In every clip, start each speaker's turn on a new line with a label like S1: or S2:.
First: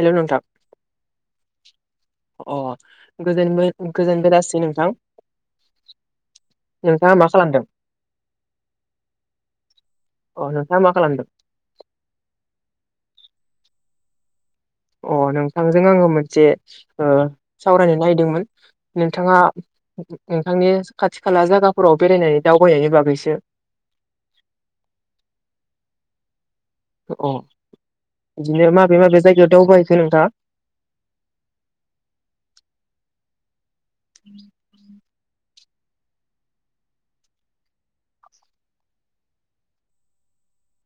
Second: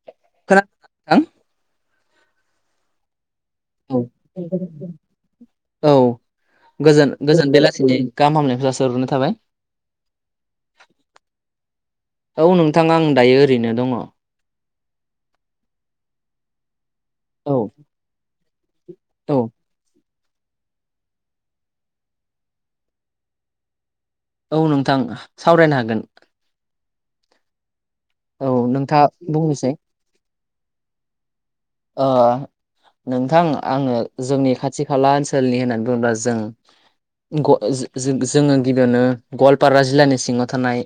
S1: हेल' नोंथां।
S2: खोनादों नोंथां
S1: अह गोजोन मो
S2: औ
S1: गोजोन बेलासि नोंथां।
S2: औ गोजोन
S1: नोंथाङा मा
S2: गोजोन
S1: खालामदों
S2: बेलासिनि गाहाम हामग्लायनायखौ जासिहरग्रोनाय थाबाय।
S1: अह नोंथाङ मा खालामदों?
S2: औ नोंथा आं दायो ओरैनो दङ।
S1: अह नोंथांजों आङो मोनसे सावरायनो ओ सावरायनो नायदोंमोन। नोंथाङा नोंथांनि खाथि खाला जागाफोराव बेरायनानै दावबायनायनि बागैसो
S2: औ नोंथां सावरायनो हागोन।
S1: अह।
S2: औ
S1: इदिनो माबे
S2: नोंथाङा
S1: माबे जायगायाव
S2: बुंनोसै
S1: दावबायहैखो नोंथाङा?
S2: ओ नोंथां आङो जोंनि खाथि खाला ओनसो सोलनि होननानै बुङोब्ला जों ग ओ जो-जो-जोङो गिबियावनो गवालपारा जिल्लानि सिङाव थानाय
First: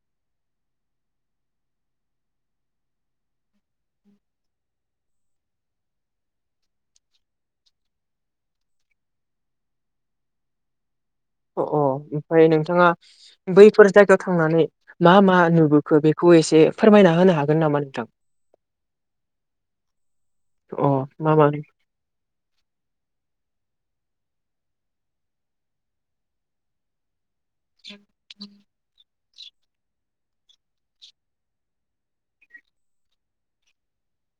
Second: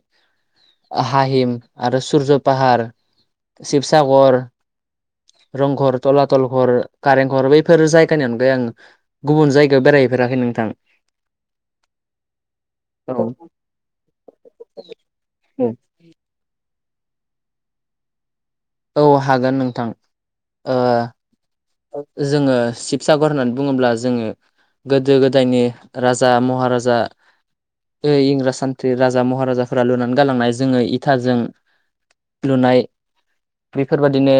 S2: हाहिम आरो सुरज' पाहार शिबसागर रंघर तलातल घर कारेंघर बैफोर जायगानि अनगायै आं गुबुन जायगायाव बेरायहैफेराखै नों थां।
S1: अह अह। ओमफाय नोंथाङा बैफोर जायगायाव थांनानै मा मा नुबोखो बेखौ एसे फोरमायना होनो हागोन नामा नोंथां?
S2: औ हागोन नोंथां।
S1: अ मा मा
S2: जोङो शिबसागर होननानै बुङोब्ला जोङो गोदो गोदायनि राजा महाराजा ओ इंराज सान्थ्रि रा जा महाराफोरा लुनानै गालांनाय जोङो इथाजों लुनाय बेफोरबादिनो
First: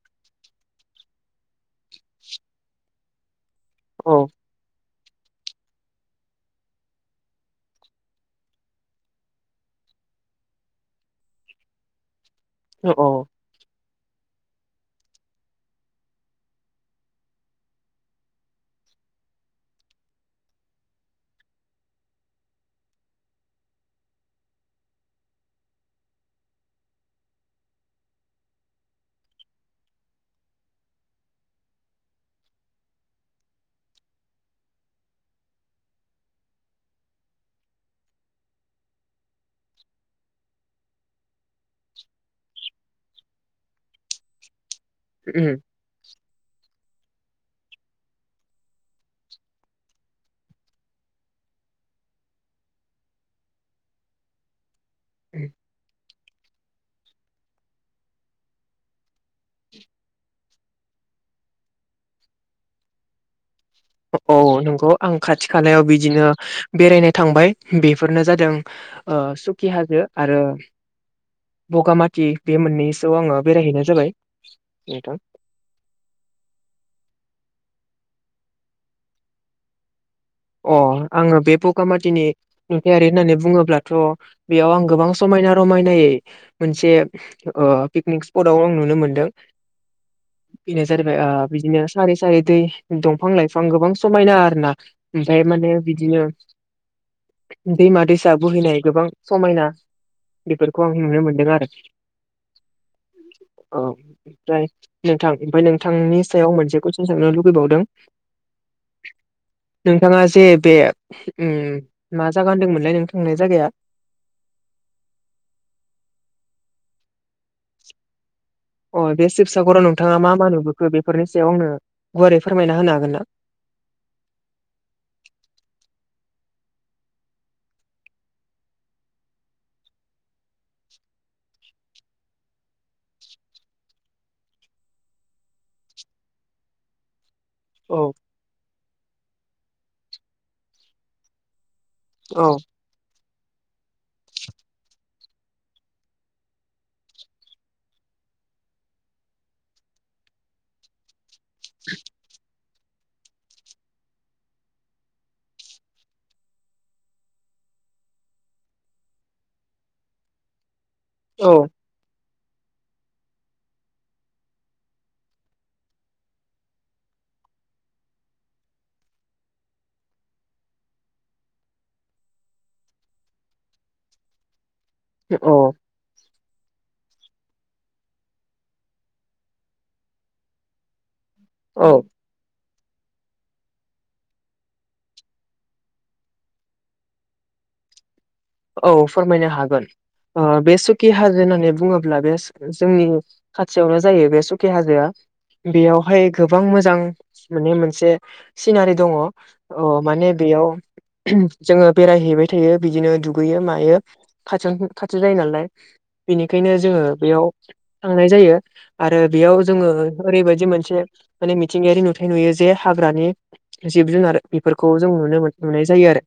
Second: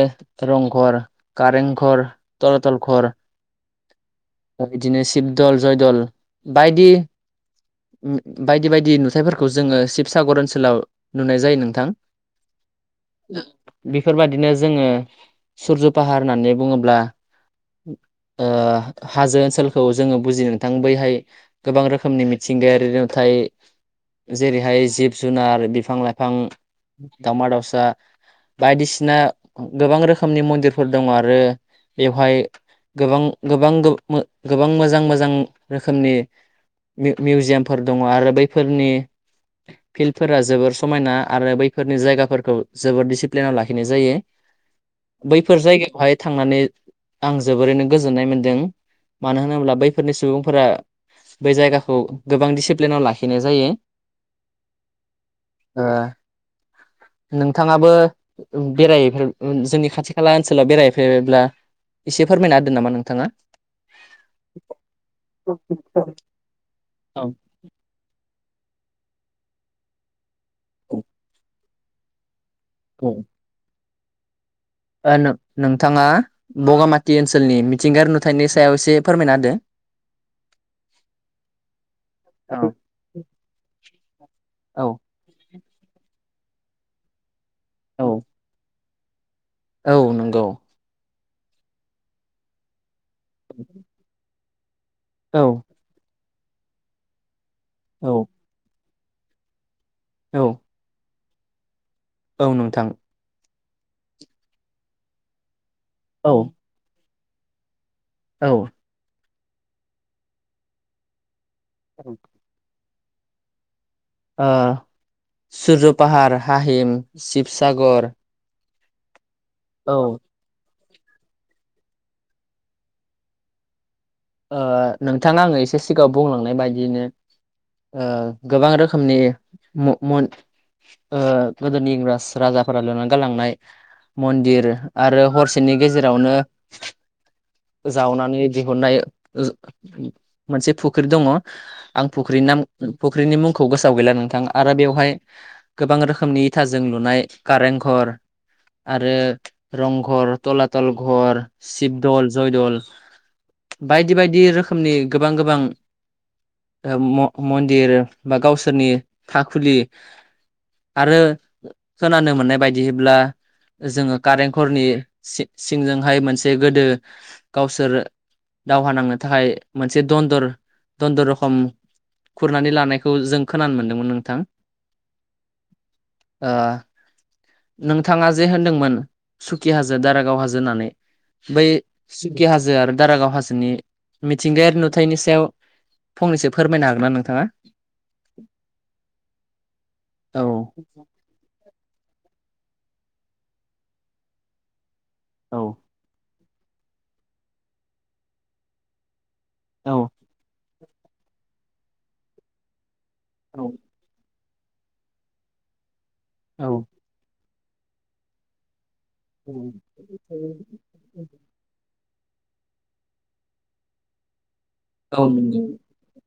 S2: रंघर कारेंघर तलातल घर
S1: औ।
S2: बिदिनो शिबदल, जयदल बायदि बायदि बायदि नुथाइफोरखौ जोङो शिबसागर ओनसोलाव नुनाय जायो नोंथां।
S1: ओ अह।
S2: बिफोरबादिनो जोङो सुर्यु पाहार होननानै बुङोब्ला ओ हाजो ओनसोलखौ जोङो बुजियो नोंथां। बैहाय गोबां रोखोमनि मिथिंगायारि नुथाय [unintelligible] जेरैहाय जिब जुनार, बिफां लाइफां, दावमा दाावसा बायदिसिना गोबां रोखोमनि मन्दिरफोर दङ आरो बेवहाय गोबां गोबां गो-गोबां मोजां मोजां रोखोमनि मि-मिउजियामफोर दङ आरो बैफोरनि फिल्डफोरा जोबोर समायना आरो बै फोरनि जायगाफोरखौ जोबोद दिसिप्लिनाव लाखिनाय जायो। बैफोर
S1: उम
S2: जायगायावहाय थांनानै आं जोबोरैनो गोजोननाय मोनदों। मानो होनोब्ला बैफोरनि सुबुंफोरा बै जायगाखौ गोबां दिसिप्लिनाव लाखिनाय जायो। ओ
S1: [inaudible]
S2: नोंथाङाबो बेरायफेर ओ जोंनि खाथि खाला ओनसोलाव बेरायहैफेरबायब्ला एसे फोरमायना होदो नामा नोंथाङा?
S1: औ नंगौ आं खाथि खालायाव बिदिनो बेरायनो
S2: ओ
S1: थांबाय । बेफोरनो जादों ओ सुखि हाजो आरो बगामाथि बे मोननैसोआव आङो बेरायहैनाय जाबाय ।
S2: ओ नों-नोंथाङा बगामाथि ओनसोलनि मिथिंगारि नुथायनि सायाव एसे फोरमायना होदो
S1: अ आङो बे बगामाथिनि नुथायारि होननानै बुङोब्लाथ' बेयाव आं
S2: औ
S1: गोबां समायना रमायनायै मोनसे ओ
S2: औ
S1: पिकनिक स्पटआव आं नुनो मोनदों
S2: औ नंगौ
S1: । जारिबाय आ बिदिनो सारै सारै दै दंफां लाइफां गोबां समायना आरो ना ओमफाय
S2: औ
S1: माहोनो बिदिनो दैमा,
S2: औ
S1: दैसा बोहैनाय गोबां समायना बेफोरखौ आं नुनो मोनदों आरो
S2: औ नोंथां ।
S1: औ ओमफ्राय नोंथां । ओमफ्राय नोंथांनि
S2: औ
S1: सायाव मोनसे कुइसन सोंनो लुुबैबावदों ।
S2: औ ।
S1: नोंथाङा जे बे ओम मा जागा होनदोंमोनलाय नोंथां होननाय जागाया?
S2: ओ सुरज' पाहार, हाहिम, सिशिबसागर
S1: अ बे सिशिबसागराव नोंथाङा मा मा नुबो बेफोरनि सायाव आंनो गुवारै फोरमायना होनो हागोन ना?
S2: ओ नोंथाङा आङो एसे सिगाङाव बुंलांनाय बायदियैनो ओ गोबां रोखोमनि म-म ओ गोदोनि इंराज राजाफोरा लुनानै गालांनाय । मन्दिर आरो हरसेनि गेजेरावनो
S1: औ
S2: जावनानै दिहुननाय जो मोनसे फुख्रि दङ आं फुख्रिनि
S1: औ
S2: नाम फ फुख्रिनि मुंखौ गोसोआव गैला नोंथां । आरो बेवहाय गोबां रोखोमनि इथाजों लुनाय कारेंघर आरो रंघ, तलाथल घर, सिशिबदल, जयदल बायदि बायदि रोखोमनि गोबां गोबां ओ म-मन्दिर बा गावसोरनि थाखुलि आरो
S1: औ
S2: खोनानो मोननाय बायदिब्ला जोङो कारेंघरनि सि-सिंजोंहाय मोनसे गोदो गावसोर दावहा नांनो थाखाय मोनसे दन्दर दन्दर रखम खुरनानै लानायखौ जों खोनानो मोनदोंमोन नोंथां ।
S1: अ
S2: आ नोंथाङा जे होनदोंमोन सुकि हाजो, दारागाव हाजो होननानै बै
S1: औ
S2: सुकि हाजो आरो दारागाव हाजो जोंनि मिथिंगायारि नुथायनि सायाव फंनैसो फोरमायनो हागोन ना नोंथाङा?
S1: औ फोरमायनो हागोन ।
S2: औ
S1: ओ बे सुकि हाजो होननानै बुङोब्ला बे जोंनिनो खाथियावनो जायो बे सुखि हाजोआ
S2: औ
S1: । बेयावहाय गोबां मोजां माने मोनसे सिनारि दङ
S2: औ
S1: ओ माने बेयाव जोङो बेरायहैबाय थायो । बिदिनो दुगैयो मायो खाथियावनो खाथि जायो नालाय
S2: औ औ
S1: बेनिखायनो जोङो बेयाव थांनाय जायो । आरो बेयाव जोङो ओरैबायदि मोनसे माने मिथिंगायारि नुथाय थाय नुयो जे हाग्रानि जिब जुनार बेफोरखौ जों नुनो मोननाय जायो आरो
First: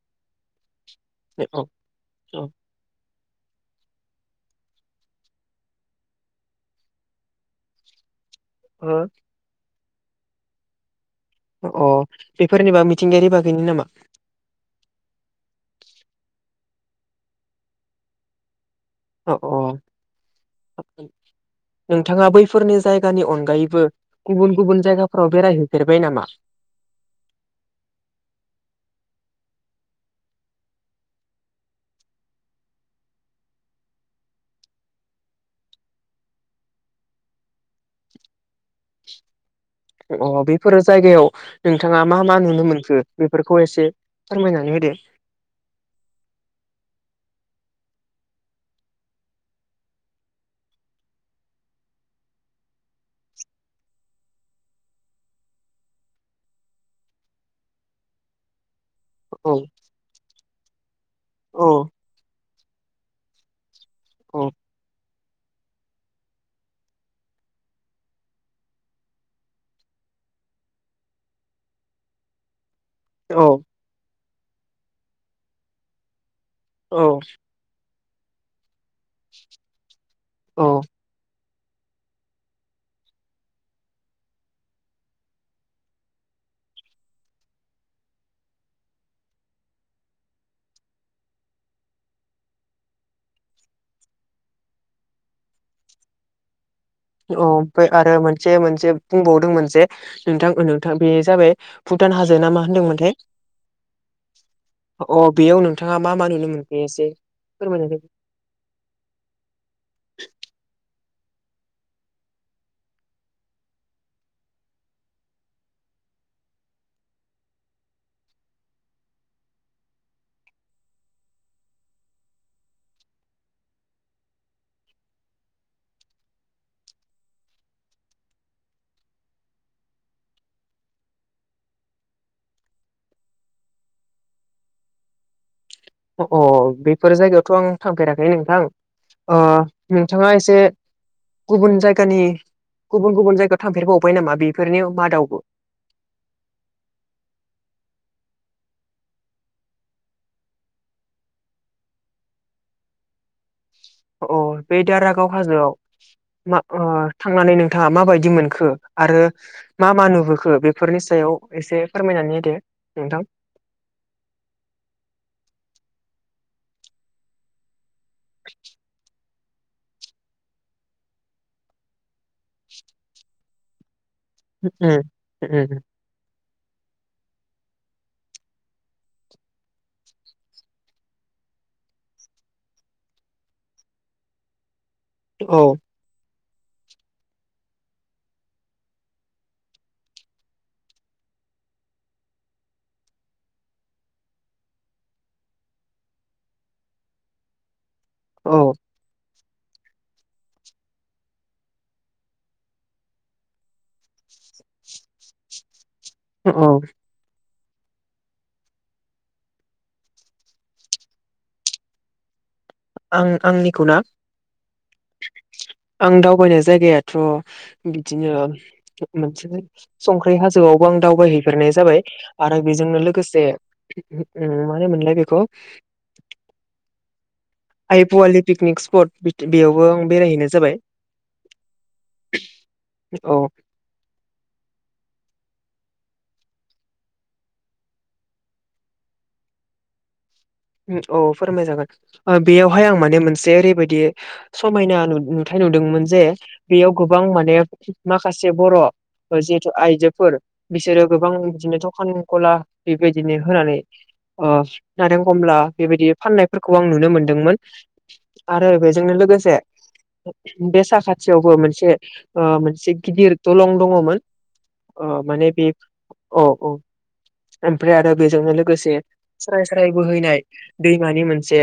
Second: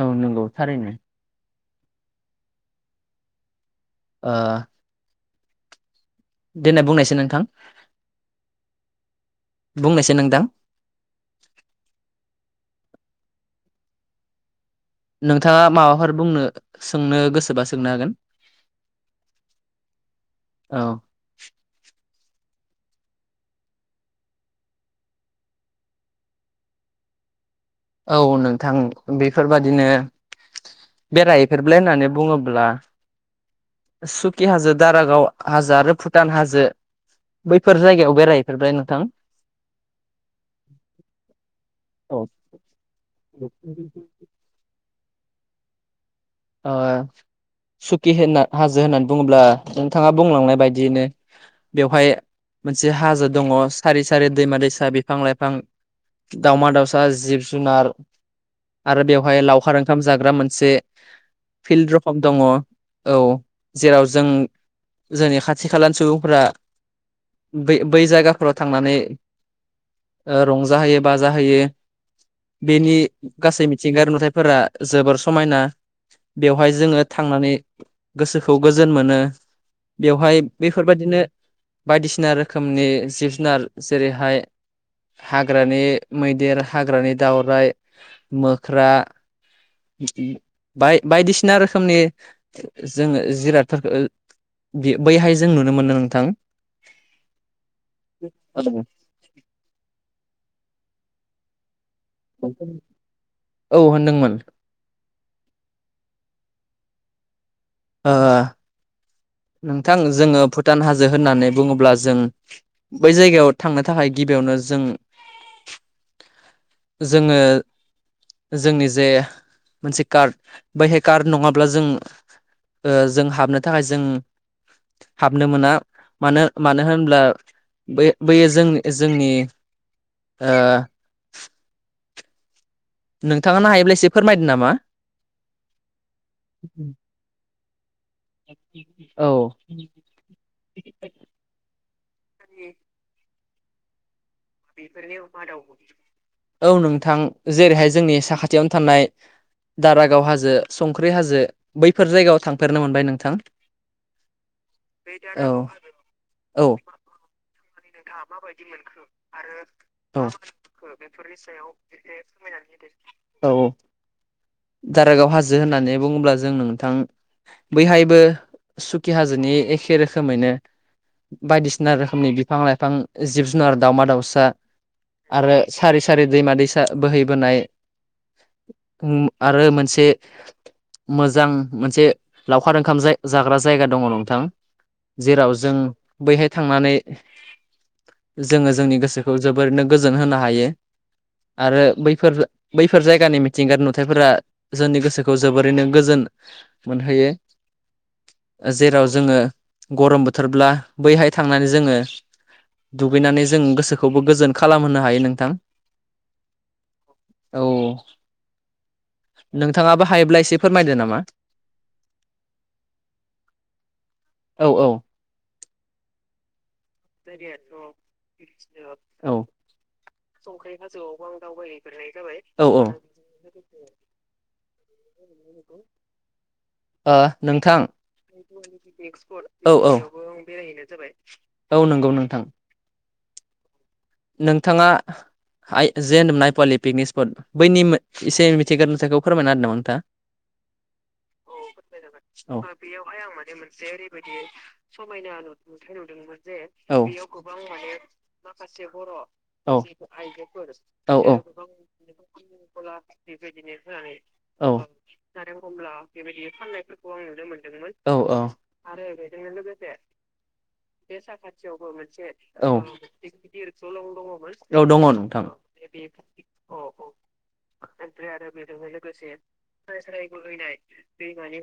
S2: औ नंगौ थारैनो
S1: [unintelligible] अ
S2: ओ देनाय बुंनायसै नोंथां ।
S1: हो
S2: बुंनायसाय नोंथां
S1: अ बेफोरनिबा मिथिंगायारि बागैनो नामा?
S2: नोंथाङा माबाफोर बुंनो सोंनो गोसोबा सोंनो हागोन।
S1: अ अ
S2: औ
S1: नोंथांआ बैफोरनि जायगानि अनगायैबो गुबुन गुबुन जायगाफोराव बेरायहैफेरबाय नामा? [inaudible]
S2: औ नोंथां बेफोरबादिनो बेरायहै फेरबाय होननानै बुङोब्ला सुखि हाजो दारागाव हाजो आरो भुटान हाजो बैफोर जायगायाव बेरायहैफेरबाय नोंथां
S1: अ बेफोरो जायगायाव नोंथाङा मा
S2: औ
S1: मा नुनो मोनखो बेफोरखौ एसे फोरमायनानै होदो
S2: ओ सुखि होनना हाजो होननानै बुङोब्ला नोंथांआ बुंलांनाय बायदियैनो बेवहाय मोनसे हाजो दं सारि सारि दैमा दैसा बिफां लाइफां दावमा दावसा जिब जुनार आरो बेवहाय
S1: औ
S2: लावखार ओंखाम जाग्रा मोनसे
S1: औ
S2: फिल्ड रकम दङ औ जेराव जों
S1: औ
S2: जोंनि खाथि खालानि सुबुंफोरा बै बै जायगाफोराव थांनानै रंजाहोयो बाजाहोयो बेनि
S1: औ
S2: गासै मिथिंगायारि नुथायफोरा जोबोर समायना बेवहाय जों
S1: औ
S2: थांनानै गोसोखौ गोजोन मोनो बेवहाय
S1: औ
S2: बेफोरबायदिनो बायदिसिना रोखोमनि जिब जुनार जेरैहाय हाग्रानि मैदेर हाग्रानि दावरायाइ मोख्रा बाय बायदिसिना रोखोमनि जोङो जिरादफोरखौ बे बैहाय जों नुनो मोनो नोंथां
S1: ओ ओमफ्राय आरो मोनसे मोनसे बुंबावदों मोनसे नोंथां नोंथां बेनो जाबाय भुटान हाजो ना मा होनदोंमोनथाय
S2: औ होनदोंमोन
S1: अओ बेयाव नोंथांआ मा मा नुनो मोनखो एसे फोरमायनायै
S2: ओ नोंथां जोङो भुटान हाजो होननानै बुङोब्ला जों बै जायगायाव थांनो थाखाय गिबियावनो जों
S1: [inaudible]
S2: जोङो जोंनि जे मोनसे कार्ड बैहाय कार्ड नङाब्ला जों जों हाबनो थाखाय जों
S1: [inaudible]
S2: हाबनो मोना मानो मानो होनब्ला बे बैयो जोंनि [inaudible] नोंथाङानो हायोब्ला एसे फोरमायदों नामा?
S1: अ बेफोर जायगायावथ' आं थांफेराखै नोंथां
S2: औ
S1: नोंथांआ एसे गुबुन जायगा जायगानि गुबुन गुबुन जायगायाव थांफेरबावबाय नामा? बेफोरनि
S2: बेफोर नि‌
S1: मादावबो
S2: मादाव औ नोंथां जेरैहाय जोंनि साखाथि खाथिआवनो थानाय दारागाव हाजो हुमखि हाजो बैफोर जायगायाव थांफेरनो मोनबाय नोंथां
S1: अ बे दारागाव
S2: औ
S1: हाजोआव मा
S2: औ
S1: थांनानै नों नोंथांआ माबायदि मोनखो आरो मा मा
S2: औ
S1: नुबोखो बेफोरनि सायाव एसे फोरमायनानै होदो नोंथां
S2: औ दारागाव हाजो होननानै बुङोब्ला जों नोंथां बैहायबो सुखि हाजो नि एखे रोखोमैनो बायदिसिना रोखोमनि बिफां लाइफां जिब जुनार दाउमा दाउसा
S1: उम
S2: सा आरो
S1: उम
S2: सारि सारि दैमा दैसा बोहैबोनाय उम आरो मोनसे मोजां मोनसे लावखार ओंखाम जाग्रा ओ जायगा दं नोंथां जेराव
S1: औ
S2: जों बैहाय थांनानै
S1: [inaudible]
S2: जोङो जोंनि गोसोखौ जोबोरैनो गोजोन होनो हायो। आरो बैफोर बैफोर जायगानि मिथिंगारि नुथायफोरा जोंनि गोसोखौ जोबोरैनो गोजोन मोनहोयो।
S1: औ
S2: जेराव जोंङो गरम बोथोरब्ला बैहाय थांनानै जोङो दुगैनानै जों गोसोखौबो गोजोन खालामहोनो हायो नोंथां।
S1: अ।
S2: औ। नोंथाङाबो हायोब्ला एसे फोरमायदो नामा?
S1: आं आंनिखौ ना
S2: औ औ।
S1: आं दावबायनाय जायगाया थ' बिदिनो
S2: औ
S1: मोनसे संख्रै हाजोआवबो आं दावबायहैफेरनाय जाबाय। आरो
S2: औ औ
S1: बेजोंनो लोगोसे मा होनोमोनलाय बेखौ
S2: ओ नोंथां
S1: आइ पवालि पिकनिक स्पट
S2: औ
S1: बेयावबो
S2: औ
S1: आं बेरायहैनाय जाबाय
S2: । नंगौ नोंथां।
S1: औ
S2: नोंथाङा हाय जे होन्दोमोन नायपवालि पिकनिक स्पट बैनि मो इसे मिथिंगायारि नुथाइखौ फोरमायना होदो नामा नोंथाङा
S1: [inaudible] औ फोरमाय जागोन। ओ बेयावहाय आं माने मोनसे ओरैबायदि समायना नु- नुथाय नुदों मोन जे बेयाव
S2: औ
S1: गोबां माने माखासे ग' थ'
S2: औ
S1: जिहेतु आइजोफोर बिसोरो
S2: औ
S1: गोबां बिदिनो दखाननि गला बेबायदिनो होना अ [unintelligible]
S2: नारें कमला बेबायदि फाननायफोरखौ आं नुनो मोनदोंमोन औ अ आरो बेजोंनो लोगोसे
S1: बे साखाथियावबो मोनसे ओ
S2: औ
S1: मोनसे गिदिर द लं दङ'मोन
S2: औ दङ
S1: ओ
S2: नोंथां
S1: माने बे औ औ ओमफ्राय आरो बेजोंनो लोगोसे स्राय स्राय बो हैनाय दैमानि मोनसे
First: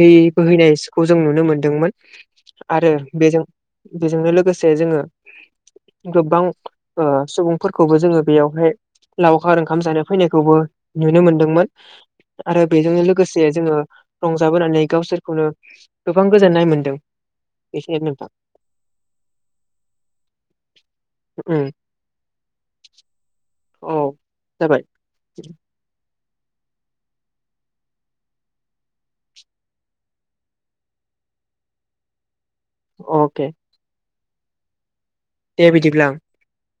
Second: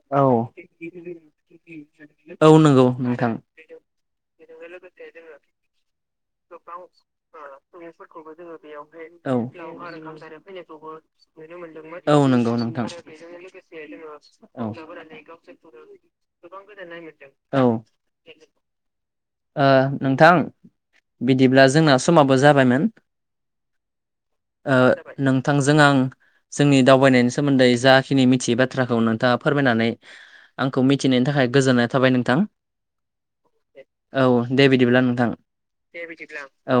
S1: दै
S2: औ
S1: बोहैनायसखौ जों नुनो मोनदोंमोन।
S2: औ नंगौ
S1: आरो
S2: नोंथां
S1: बेजों बेजोंनो लोगोसे जोङो गोबबां ओ सुबुंफोरखौबो जोंङो बेयावहाय
S2: औ
S1: लावखार ओंखाम जानो फैनायखौबो नुनो मोनदोंमोन।
S2: औ नंगौ
S1: आरो
S2: नोंथां
S1: बेजोंनो लोगोसे जोङो
S2: औ
S1: रंजाबोनानै गावसोरखौनो गोबां गोजोननाय मोनदों।
S2: औ ओ
S1: बेखिनियानो नोंथां
S2: नोंथां बिदिब्ला
S1: उम
S2: जोंना समाबो जाबायमोन।
S1: औ
S2: ओ
S1: जाबाय
S2: नोंथांजों आं जोंनि दावबायनायनि सोमोन्दै जाखिनि मिथियै बाथ्राखौ नोंथाङा फोरमायनानै आंखौ मिथिहोनायनि थाखाय गोजोननाय थाबाय नोंथां।
S1: अके।
S2: औ दे बिदिब्ला नोंथां दे बिदिब्ला औ।